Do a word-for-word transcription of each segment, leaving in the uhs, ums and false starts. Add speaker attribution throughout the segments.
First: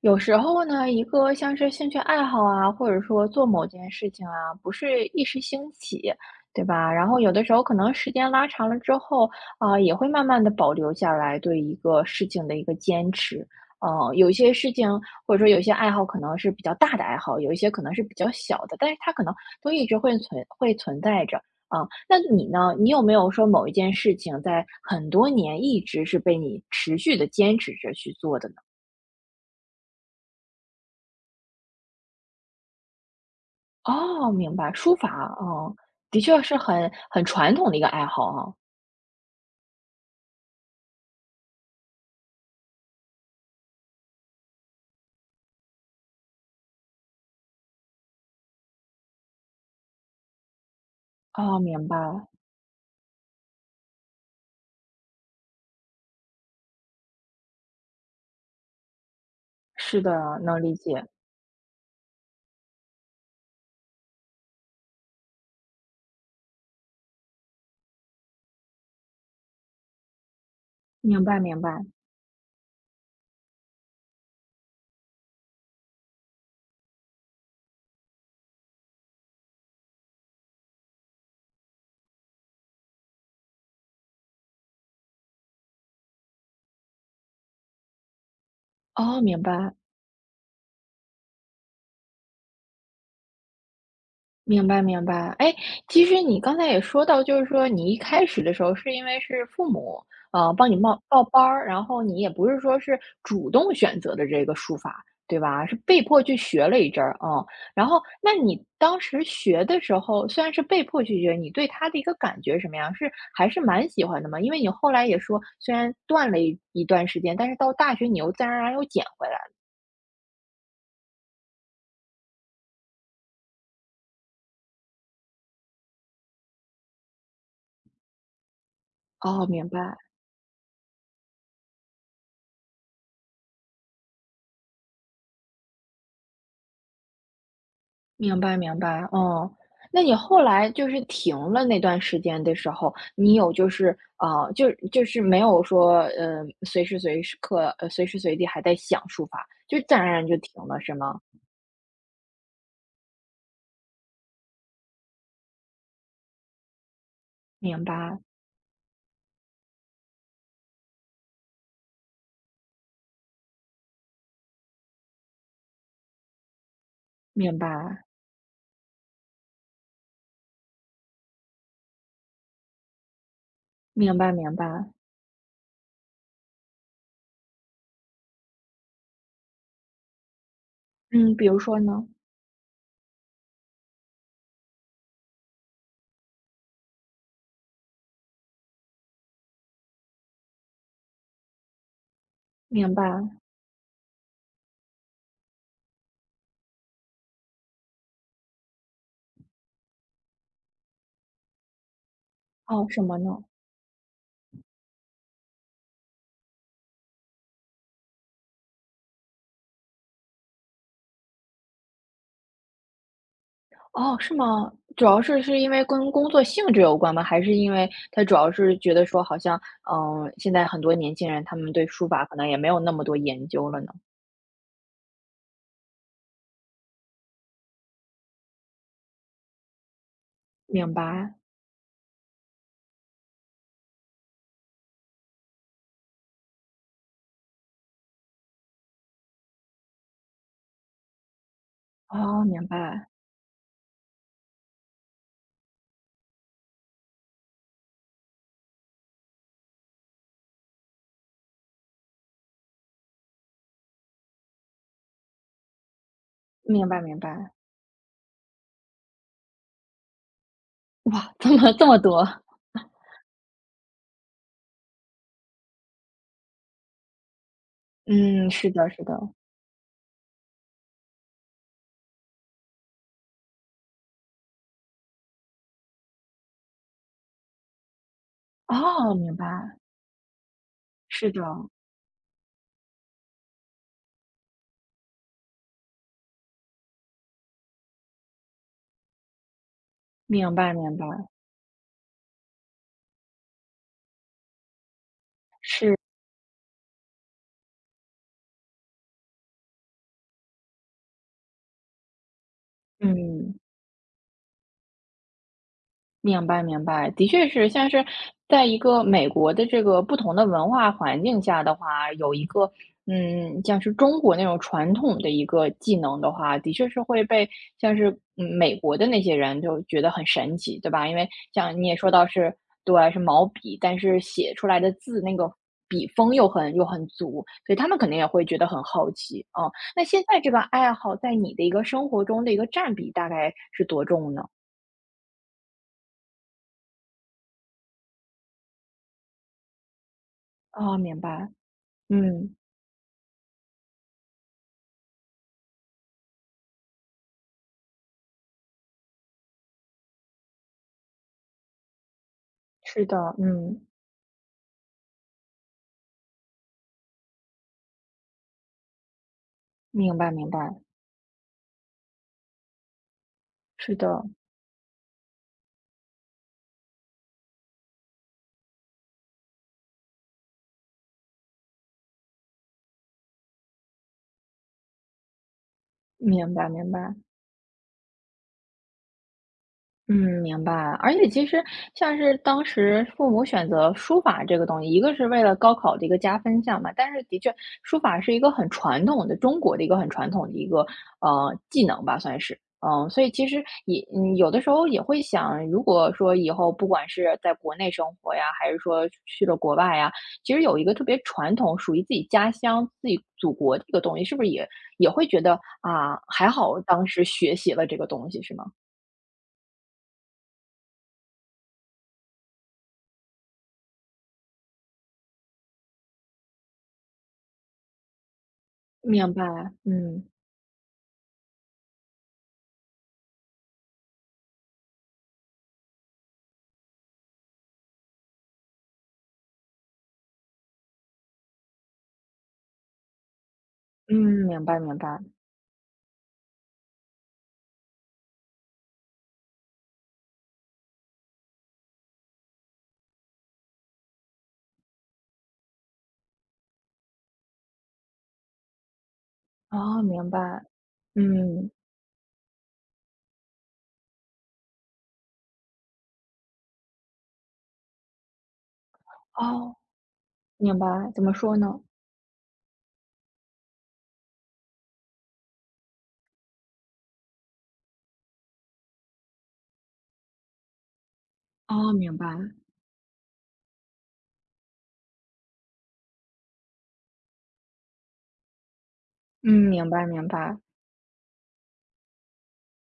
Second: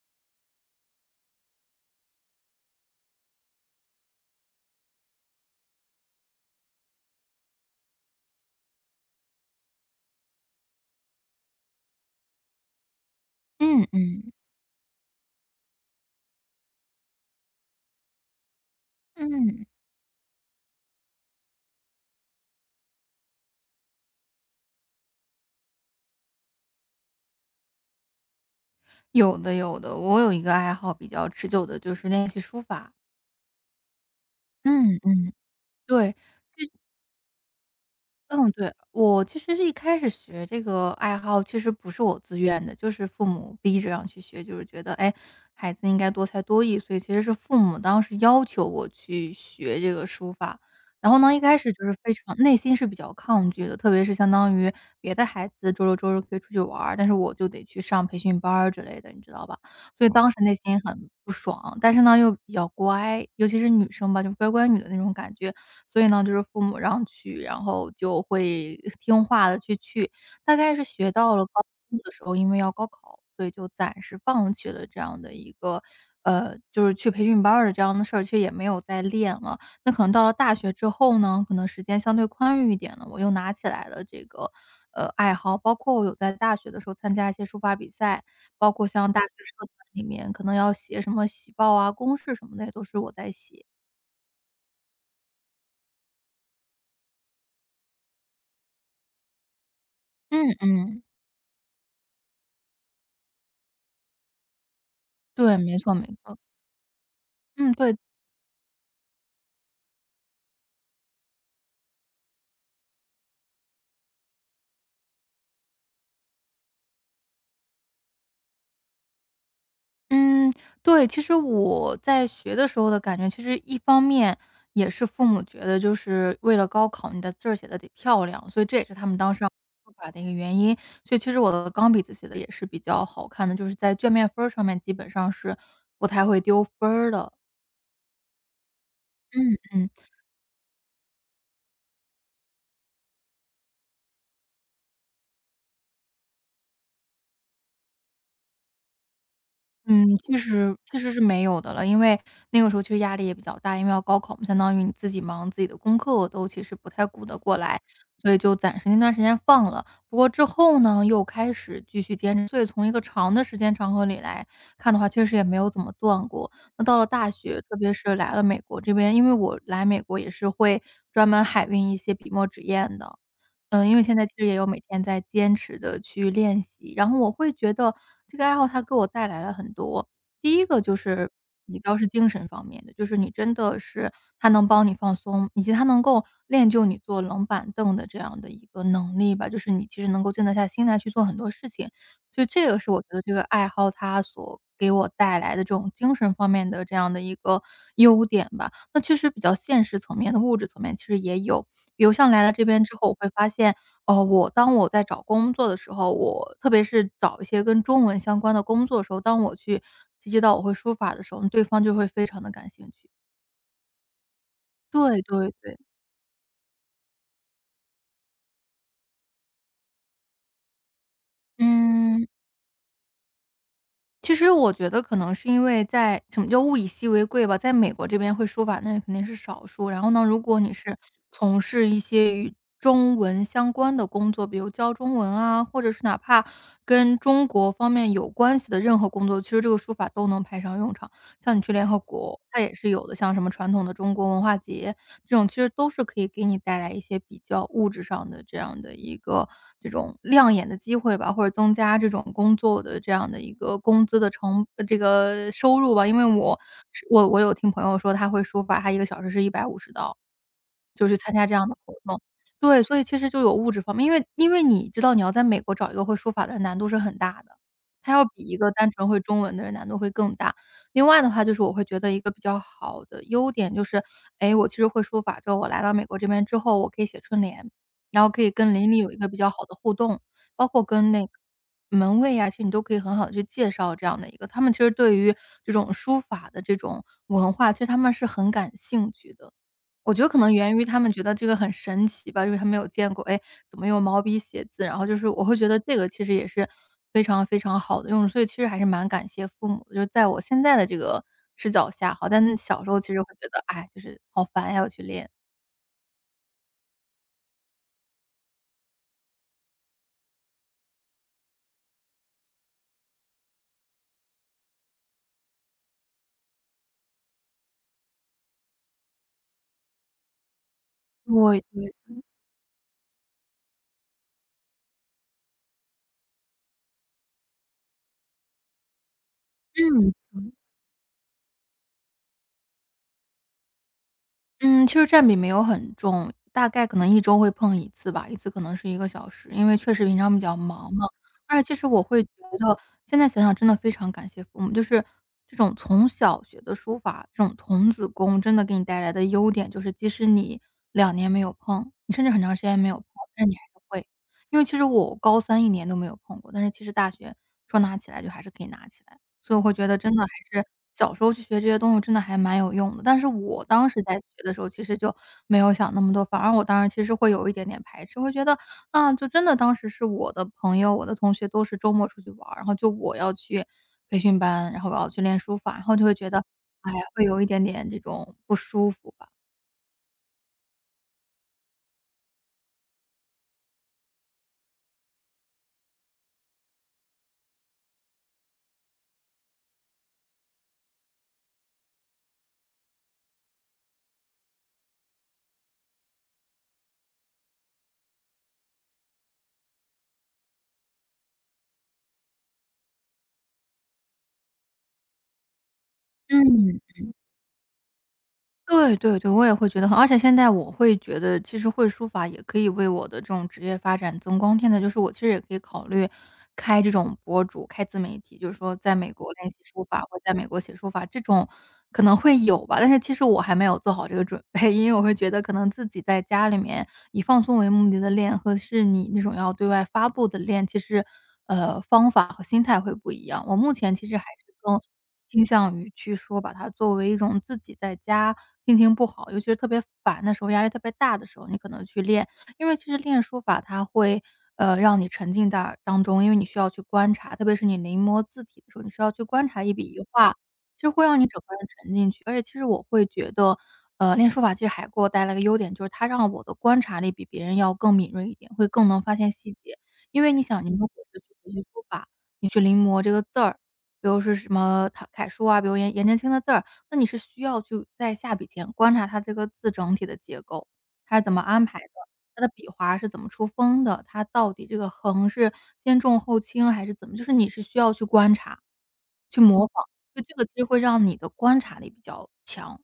Speaker 1: 有时候呢，一个像是兴趣爱好啊，或者说做某件事情啊，不是一时兴起，对吧？然后有的时候可能时间拉长了之后，啊、也会慢慢的保留下来对一个事情的一个坚持。
Speaker 2: 嗯
Speaker 1: 呃，有
Speaker 2: 嗯
Speaker 1: 一些事情或者说有一些爱好可能是比较大的爱好，有一些可能是比较小的，但是它可能
Speaker 2: 嗯。
Speaker 1: 都一直会存会存在着。啊、那你呢？你有没有说某一件事情在很多年一直是被你持续的坚持着去做的呢？
Speaker 2: 有的有的，我有一个爱好比较持久的，就是练习书法。
Speaker 1: 哦，明白，书
Speaker 2: 嗯
Speaker 1: 法，
Speaker 2: 嗯。
Speaker 1: 哦，
Speaker 2: 对，
Speaker 1: 的确是很很传统的一个爱好
Speaker 2: 嗯，
Speaker 1: 啊。
Speaker 2: 对，我其实是一开始学这个爱好，其实不是我自愿的，就是父母逼着让去学，就是觉得，哎，孩子应该多才多艺，所以其实是父母当时要求我去学这个书法。然后呢，一开
Speaker 1: 哦，
Speaker 2: 始就
Speaker 1: 明
Speaker 2: 是
Speaker 1: 白，
Speaker 2: 非常内心是比较抗拒的，特别是相当于别的孩子周六周日可以出去玩儿但是我就得去上培训班儿之类的，你知道吧？
Speaker 1: 是
Speaker 2: 所以当
Speaker 1: 的，
Speaker 2: 时内
Speaker 1: 能理
Speaker 2: 心很
Speaker 1: 解，
Speaker 2: 不爽，但是呢又比较乖，尤其是女生吧，就乖乖女的那种感觉。所以呢，就是父母让去，然后就会 听话的去去。大概是学
Speaker 1: 明
Speaker 2: 到
Speaker 1: 白
Speaker 2: 了高
Speaker 1: 明白，
Speaker 2: 中的时候，因为要高考，所以就暂时放弃了这样的一个呃，就是去培训班儿的这样的事儿，其实也没有再练了。那可能到了大学之后呢，可能时间相对宽裕一点了，我又拿起来了这个，呃，爱好。包括我有在大学的时候参加一些书法比赛，包括像大
Speaker 1: 哦，
Speaker 2: 学
Speaker 1: 明
Speaker 2: 社团
Speaker 1: 白。
Speaker 2: 里面可能要写什么喜报啊、公式什么的，也都是我在写。
Speaker 1: 明白明白，哎，其实你刚才也说到，就是说你一开始的时候是因为是父母，啊
Speaker 2: 嗯
Speaker 1: 帮你报
Speaker 2: 嗯。
Speaker 1: 报班儿，然后你也不是说是主动选择的这个书法，对
Speaker 2: 对，
Speaker 1: 吧？是
Speaker 2: 没错
Speaker 1: 被
Speaker 2: 没
Speaker 1: 迫去
Speaker 2: 错。
Speaker 1: 学了一阵儿啊，嗯。
Speaker 2: 嗯，
Speaker 1: 然
Speaker 2: 对，
Speaker 1: 后，那你当时学的时候，虽然是被迫去学，你对它的一个感觉是什么样？是还是蛮喜欢的嘛？因为你后来也说，虽然断了一一段时间，但是到大学你又自然而然又捡回来了。
Speaker 2: 嗯，对，其实我在学的时候的感觉，其实一方面也是父母觉得就是为了高考，你的字儿写的得漂亮，所以这也是他们当时
Speaker 1: 哦，
Speaker 2: 要
Speaker 1: 明
Speaker 2: 出
Speaker 1: 白。
Speaker 2: 法的一个原因。所以其实我的钢笔字写的也是比较好看的，就是在卷面分儿上面基本上是不太会丢分儿的。
Speaker 1: 明白明白，哦。
Speaker 2: 嗯嗯。
Speaker 1: 那你后来就是停了那段时间的时候，你有就是啊，就就是没有说，呃，随时随时刻呃，随时随地还在想书法，就自然
Speaker 2: 嗯，
Speaker 1: 而然
Speaker 2: 其
Speaker 1: 就停
Speaker 2: 实
Speaker 1: 了，是
Speaker 2: 其实
Speaker 1: 吗？
Speaker 2: 是没有的了，因为那个时候其实压力也比较大，因为要高考嘛，相当于你自己忙自己的功课都其实不太顾得过来，
Speaker 1: 明白，
Speaker 2: 所以就暂时那段时间放了。不过之后呢，又开始继续坚持，所以从一个长的时间长河里来看的话，确实也没有怎么断过。那到了大
Speaker 1: 明
Speaker 2: 学，特别
Speaker 1: 白，
Speaker 2: 是来了美国这边，因为我来美国也是会专门海运一些笔墨纸砚的，嗯，因为现
Speaker 1: 明
Speaker 2: 在其
Speaker 1: 白
Speaker 2: 实也
Speaker 1: 明
Speaker 2: 有每
Speaker 1: 白。
Speaker 2: 天在坚持的去练习，然后我会觉得这个爱好它给我带来了很多。第一个就是
Speaker 1: 嗯，比如
Speaker 2: 比
Speaker 1: 说
Speaker 2: 较
Speaker 1: 呢？
Speaker 2: 是精神方面的，就是你真的是它能帮你放松，以及它能够练就你坐冷板凳的这样的一个能力吧，就是你其实能够静得下心来去做很多事情。所以这个是
Speaker 1: 明
Speaker 2: 我觉得这
Speaker 1: 白。
Speaker 2: 个爱好它所给我带来的这种精神方面的这样的一个优点吧。那确实比较现实层面的物质层面其实也有，比如像来了这边
Speaker 1: 哦，
Speaker 2: 之
Speaker 1: 什
Speaker 2: 后，我
Speaker 1: 么
Speaker 2: 会
Speaker 1: 呢？
Speaker 2: 发现，哦，我当我在找工作的时候，我特别是找一些跟中文相关的工作的时候，当我去提及到我会书法的时候，对方就会非常的感兴趣。
Speaker 1: 哦，是吗？主
Speaker 2: 对
Speaker 1: 要是
Speaker 2: 对
Speaker 1: 是因
Speaker 2: 对，
Speaker 1: 为跟工作性质有关吗？还是因为他主要是觉得说好像，嗯、现在很多年轻人他们对书法
Speaker 2: 嗯。
Speaker 1: 可能也没有那么多研究了呢？
Speaker 2: 其实我觉得可能是因为在什么叫物以稀为贵吧，在美国这边会书法，那肯定是少数。然后呢，如果你
Speaker 1: 明
Speaker 2: 是
Speaker 1: 白，
Speaker 2: 从事一些与中文相关的工作，比如教中文啊，或者是哪怕跟中国方面有关系的任何工作，其实这个书法都能派上用场。像你去联合国，
Speaker 1: 哦，
Speaker 2: 它
Speaker 1: 明
Speaker 2: 也是有
Speaker 1: 白，
Speaker 2: 的，像什么传统的中国文化节这种，其实都是可以给你带来一些比较物质上的这样的一个这种亮眼的机会吧，或者增加这种工作的这样的一个工资的成呃，这个收入吧。因为我
Speaker 1: 明白
Speaker 2: 是
Speaker 1: 明
Speaker 2: 我我
Speaker 1: 白。
Speaker 2: 有听朋友说他会书法，他一个小时是一百五十刀，就是
Speaker 1: 哇，
Speaker 2: 参加
Speaker 1: 怎
Speaker 2: 这样
Speaker 1: 么
Speaker 2: 的
Speaker 1: 这
Speaker 2: 活
Speaker 1: 么
Speaker 2: 动。
Speaker 1: 多。
Speaker 2: 对，所以其实就有物质方面，因为因为你知道你要在美国找一个会书法的人难度是很大的，他要比
Speaker 1: 嗯，
Speaker 2: 一个
Speaker 1: 是的
Speaker 2: 单
Speaker 1: 是
Speaker 2: 纯
Speaker 1: 的。
Speaker 2: 会中文的人难度会更大。另外的话，就是我会觉得一个比较好的优点就是，哎，我其实会书法，之后我来到美国这边之后，我可以写春联，然后可以跟邻里有
Speaker 1: 哦，
Speaker 2: 一个比
Speaker 1: 明白，
Speaker 2: 较好的互动，包括跟那
Speaker 1: 是
Speaker 2: 个
Speaker 1: 的，
Speaker 2: 门卫呀，其实你都可以很好的去介绍这样的一个他们其实对于这种书法的这种文化，其实他们是很感兴趣的。我觉得可能
Speaker 1: 明白
Speaker 2: 源于
Speaker 1: 明
Speaker 2: 他
Speaker 1: 白，
Speaker 2: 们觉得这个很神奇吧，因为他没有见过，哎，怎么用毛笔写字？然后就是我会觉得
Speaker 1: 是，
Speaker 2: 这个其实也是非常非常好的用，所以其实还是蛮感谢父母的。就是在我现在的这个视角下好，但小时候其实会觉
Speaker 1: 嗯。
Speaker 2: 得，哎，就是好烦呀，要去练。
Speaker 1: 明白明白，的确是，像是在一个美国的这个不同的文化环境下的话，有一个嗯，像是中国那种传统的一个技能的话，的确是会被像是嗯美国的那些人就觉得很神奇，对吧？因为
Speaker 2: 我
Speaker 1: 像你
Speaker 2: 对，
Speaker 1: 也说到是，对，是毛笔，但是写出来的字那个笔锋又很又很足，所以他们肯定也会觉得很好奇啊。哦那
Speaker 2: 嗯。
Speaker 1: 现在这个爱好在你的一个生活中的一个占比大概是多重呢？
Speaker 2: 嗯，其实占比没有很重，大概可能一周会碰一次吧一次可能是一个小时，因为确实平常比较忙
Speaker 1: 啊，
Speaker 2: 嘛。
Speaker 1: 明白。
Speaker 2: 而且其实我会觉
Speaker 1: 嗯，
Speaker 2: 得现在想想真的非常感谢父母，就是这种从小学的书法，这种童子功真的给你带来的优点就是即使你两年没有碰，你甚至很长时间没有碰，
Speaker 1: 是的，
Speaker 2: 但是你还是
Speaker 1: 嗯，
Speaker 2: 会。因为其实我高三一年都没有碰过，但是其实大学说拿起来就还是可以拿起来。所以我会觉得真
Speaker 1: 明
Speaker 2: 的还
Speaker 1: 白明
Speaker 2: 是
Speaker 1: 白，
Speaker 2: 小时候去学这些东西真的还蛮有用的。但是我当
Speaker 1: 是
Speaker 2: 时在学
Speaker 1: 的，
Speaker 2: 的时候，其实就没有想那么多，反而我当时其实会有一点点排斥，会觉得，啊，就真的当时是我的朋友、我的同学都是周末出去玩儿，然后就我要去培训班，然后我要去练书法，然后就会觉得，
Speaker 1: 明白明
Speaker 2: 哎
Speaker 1: 白。
Speaker 2: 会有一点点这种不舒服吧。
Speaker 1: 嗯，明白。而且其实像是当时父母选择书法这个东西，一个是为了高考的一个加分项嘛，但是的确，书法是一个很传统的中国的一个很传统的一个呃技能吧，算是。嗯，所以其实也嗯，有的时候也会想，如果说以后不管是在国内生活呀，还是说去了国外呀，其实有一个特别传统、属于自己家乡、自己祖国的一个东西，是不是也也会觉得啊，还
Speaker 2: 嗯。
Speaker 1: 好当时学习了这个东西，是吗？
Speaker 2: 对对对，我也会觉得很而且现在我会觉得，其实会书法也可以为我的这种职业发展增光添彩。就是我其实也可以考虑开这种博主，开自媒体，就是说在美国
Speaker 1: 明白，
Speaker 2: 练习书法，或者
Speaker 1: 嗯，
Speaker 2: 在美国写书法，这种可能会有吧。但是其实我还没有做好这个准备，因为我会觉得可能自己在家里面以放松为目的的练和是你那种要对外发布的练，其实，呃，方法和心态会不一样。我目前其
Speaker 1: 嗯，
Speaker 2: 实还是
Speaker 1: 明白
Speaker 2: 更
Speaker 1: 明白，
Speaker 2: 倾向于去说把它作为一种自己在家心情不好，尤其是特别烦的时候，压力特别大的时候，你可能去练。因为其实练书法它会，呃，让你沉浸在当中，因为你需要去观察，特别是你临摹字体的时候，你需要去观察一笔一
Speaker 1: 哦，明
Speaker 2: 画，
Speaker 1: 白，
Speaker 2: 其实会让你整个人
Speaker 1: 嗯，
Speaker 2: 沉进去。而且其实我会觉得，呃，练书法其实还给我带来个优点，就是它让我的观察力比别人要更敏锐一点，会更能发现细
Speaker 1: 哦，
Speaker 2: 节。因为你想，你
Speaker 1: 明
Speaker 2: 如果
Speaker 1: 白，
Speaker 2: 是
Speaker 1: 怎
Speaker 2: 去
Speaker 1: 么
Speaker 2: 学
Speaker 1: 说
Speaker 2: 习
Speaker 1: 呢？
Speaker 2: 书法，你去临摹这个字儿，比如是什么楷楷书啊，比如颜颜真卿的字儿，那你是需要去在下笔前观察它这个字整体的结构，它是怎么安排的，
Speaker 1: 哦，明白，
Speaker 2: 它的笔划是怎么出锋的，它到底这个横是先重后轻还是怎么，就是你是需要去观察、去
Speaker 1: 嗯，
Speaker 2: 模仿。
Speaker 1: 明白
Speaker 2: 就
Speaker 1: 明
Speaker 2: 这个其
Speaker 1: 白。
Speaker 2: 实会让你的观察力比较强。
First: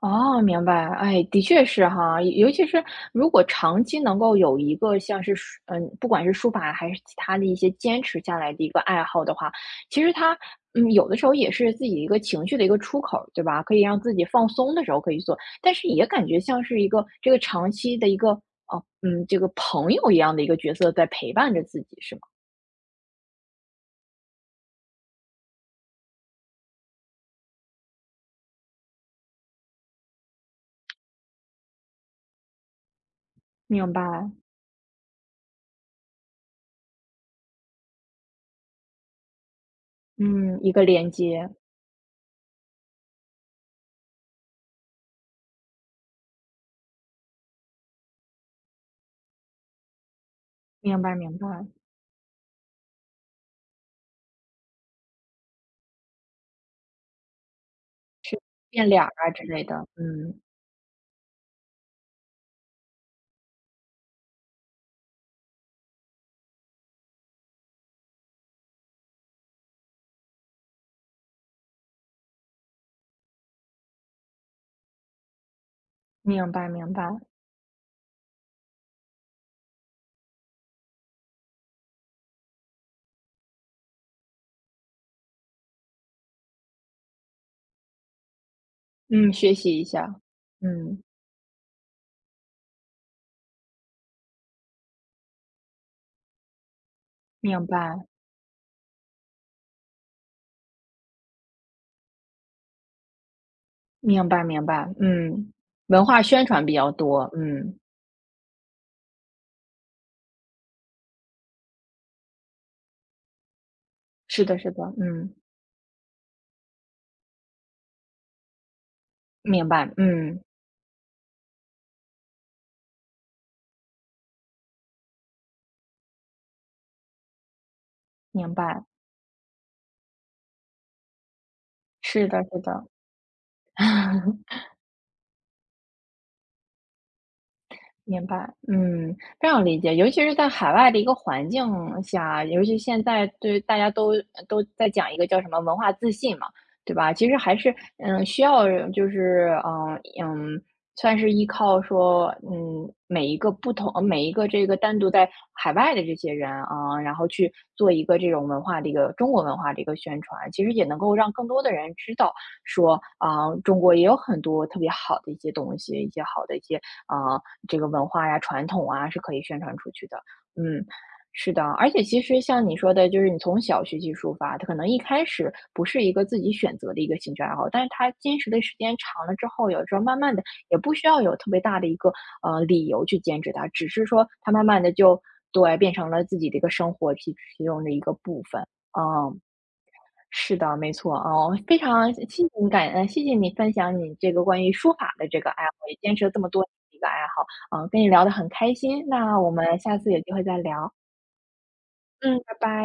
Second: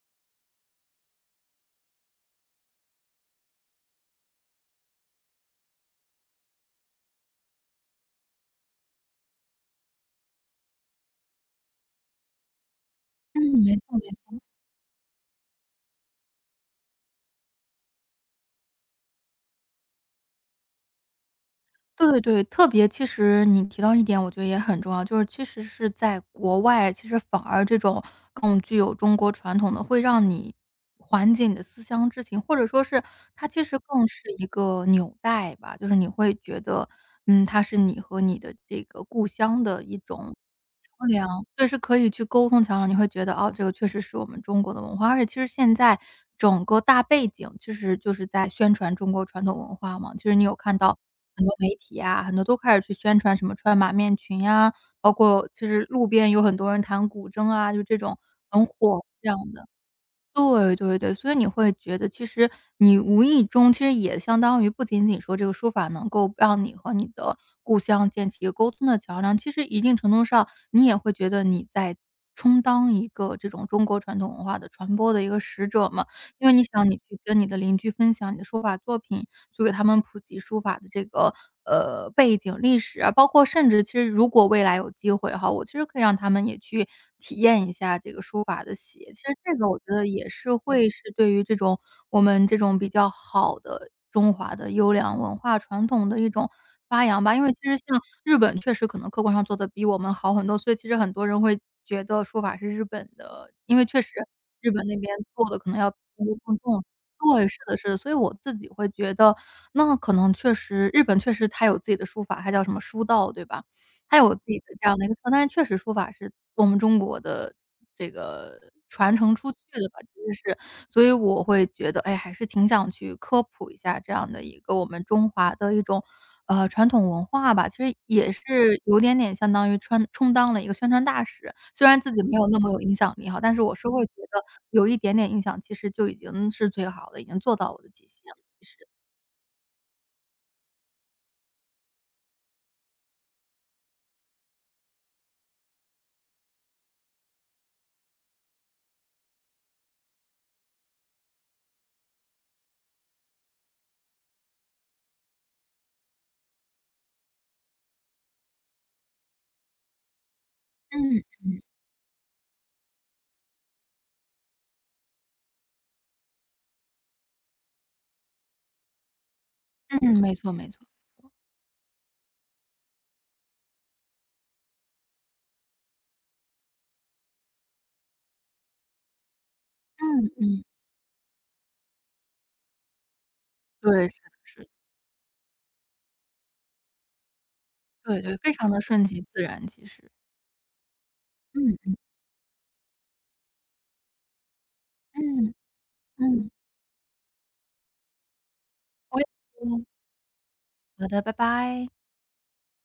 Speaker 1: 哦，明白。哎，的确是哈，尤其是如果长期能够有一个像是书嗯，不管是书法还是其他的一些坚持下来的一个爱好的话，其实它，嗯，有的时候也是自己一个情绪的一个出口
Speaker 2: 嗯，
Speaker 1: 对吧？可
Speaker 2: 没
Speaker 1: 以
Speaker 2: 错
Speaker 1: 让
Speaker 2: 没
Speaker 1: 自己
Speaker 2: 错。
Speaker 1: 放松的时候可以做，但是也感觉像是一个这个长期的一个，哦，嗯，这个朋友一样的一个角色在陪伴着自己，是
Speaker 2: 对
Speaker 1: 吗？
Speaker 2: 对，特别其实你提到一点，我觉得也很重要，就是其实是在国外，其实反而这种更具有中国传统的，会让你缓解你的思乡之情，或者说是它其实
Speaker 1: 明
Speaker 2: 更是
Speaker 1: 白，
Speaker 2: 一个纽带吧，就是你会觉得，嗯，它是你和你的这个故乡的一种
Speaker 1: 嗯，一个
Speaker 2: 桥
Speaker 1: 连
Speaker 2: 梁，
Speaker 1: 接，
Speaker 2: 对，是可以去沟通桥梁，你会觉得，哦，这个确实是我们中国的文化。而且其实现在整个大背景其实就是在宣传中国传统文化嘛，其实你有看到
Speaker 1: 明白明
Speaker 2: 很多
Speaker 1: 白，
Speaker 2: 媒体啊，很多都开始去宣传什么穿马面裙呀，包括其实路边有很多人弹古筝啊，就这种很
Speaker 1: 变脸
Speaker 2: 火
Speaker 1: 儿
Speaker 2: 这
Speaker 1: 啊
Speaker 2: 样
Speaker 1: 之类
Speaker 2: 的。
Speaker 1: 的，嗯，
Speaker 2: 对对对，所以你会觉得其实你无意中其实也相当于不仅仅说这个书法能够让你和你的故乡建起一个沟通的桥梁，其实一定程度上你也会觉得你在充当一个这种中国传统文化的传播的一个使者嘛。因为
Speaker 1: 明
Speaker 2: 你
Speaker 1: 白
Speaker 2: 想
Speaker 1: 明
Speaker 2: 你去
Speaker 1: 白。
Speaker 2: 跟你的邻居分享你的书法作品，去给他们普及书法的这个呃背景、历史啊，包括甚至其实如果未来有机会哈，我其实可以让他们也去体验一下这个书法的写。其
Speaker 1: 嗯，
Speaker 2: 实
Speaker 1: 学
Speaker 2: 这个我
Speaker 1: 习
Speaker 2: 觉
Speaker 1: 一
Speaker 2: 得
Speaker 1: 下。
Speaker 2: 也是会
Speaker 1: 嗯，
Speaker 2: 是对于这种我们这种比较好的中华的优良文化传统的一种发扬吧。因为其
Speaker 1: 明
Speaker 2: 实像
Speaker 1: 白，
Speaker 2: 日本确实可能客观上做的比我们好很多，所以其实很多人会觉得书法是日本的，因为确实
Speaker 1: 明白，明
Speaker 2: 日本
Speaker 1: 白。
Speaker 2: 那边做
Speaker 1: 嗯，
Speaker 2: 的可能要
Speaker 1: 文化
Speaker 2: 更多
Speaker 1: 宣
Speaker 2: 更
Speaker 1: 传比
Speaker 2: 重。
Speaker 1: 较多。
Speaker 2: 对，是的
Speaker 1: 嗯，
Speaker 2: 是的。所以我自己会觉得，那可能确实日本确实它有自己的书法，它叫什么书道，对吧？它有自
Speaker 1: 是
Speaker 2: 己
Speaker 1: 的，
Speaker 2: 的
Speaker 1: 是的。
Speaker 2: 这样的一个，
Speaker 1: 嗯，
Speaker 2: 但是确实书法是我们中国的这个传承出去
Speaker 1: 明
Speaker 2: 的
Speaker 1: 白。
Speaker 2: 吧，其
Speaker 1: 嗯，
Speaker 2: 实是。所以我会觉得，哎，还是挺想去科普一下这样的一个我们中华的一种，呃，传统文化吧。其实也
Speaker 1: 明
Speaker 2: 是
Speaker 1: 白。
Speaker 2: 有点点相当于穿充当了一个宣传大使。虽然自己
Speaker 1: 是
Speaker 2: 没
Speaker 1: 的，
Speaker 2: 有那
Speaker 1: 是
Speaker 2: 么有
Speaker 1: 的。
Speaker 2: 影响力哈，但是我是会觉得 有一点点影响，其实就已经是最好的，已经做到我的极
Speaker 1: 明
Speaker 2: 限了，
Speaker 1: 白，
Speaker 2: 其实。
Speaker 1: 嗯，非常理解，尤其是在海外的一个环境下，尤其现在对大家都都在讲一个叫什么文化自信嘛，对吧？其实还是嗯，需要就是嗯嗯，算是依靠说嗯每一个不同每一个这个单独在海外的这些人啊、然后去做一个这种文化的一个中国文化的一个宣传，其实也能够
Speaker 2: 嗯，
Speaker 1: 让更多的人知道说啊、中国也有很多特别好的一些东西，一些好的一些。啊，这个文化呀、传统啊，是可以宣传出去的。
Speaker 2: 嗯，没错没错。
Speaker 1: 嗯，是的，而且其实像你说的，就是你从小学习书法，它可能一开始不是一个自己选择的一个兴趣爱好，但是它坚持的时间长了之后，有时候慢
Speaker 2: 嗯
Speaker 1: 慢的
Speaker 2: 嗯，
Speaker 1: 也不需要有特别大的一个呃理由去坚持它，只是
Speaker 2: 对，是
Speaker 1: 说
Speaker 2: 的
Speaker 1: 它
Speaker 2: 是
Speaker 1: 慢
Speaker 2: 的，
Speaker 1: 慢的就对变成了自己的一个生活其其中的一个
Speaker 2: 对对，
Speaker 1: 部
Speaker 2: 非
Speaker 1: 分。
Speaker 2: 常的顺其
Speaker 1: 嗯，
Speaker 2: 自然，其实。
Speaker 1: 是的，没错，哦，非
Speaker 2: 嗯，
Speaker 1: 常谢谢你感恩，谢谢你分享你这个关于书法的这个
Speaker 2: 嗯，
Speaker 1: 爱好，也坚持了这么
Speaker 2: 嗯，
Speaker 1: 多年的一个爱好，啊，跟你聊得很开心，
Speaker 2: 我也
Speaker 1: 那我们
Speaker 2: 嗯
Speaker 1: 下次有机会再聊，
Speaker 2: 好的，拜拜。
Speaker 1: 嗯，拜拜。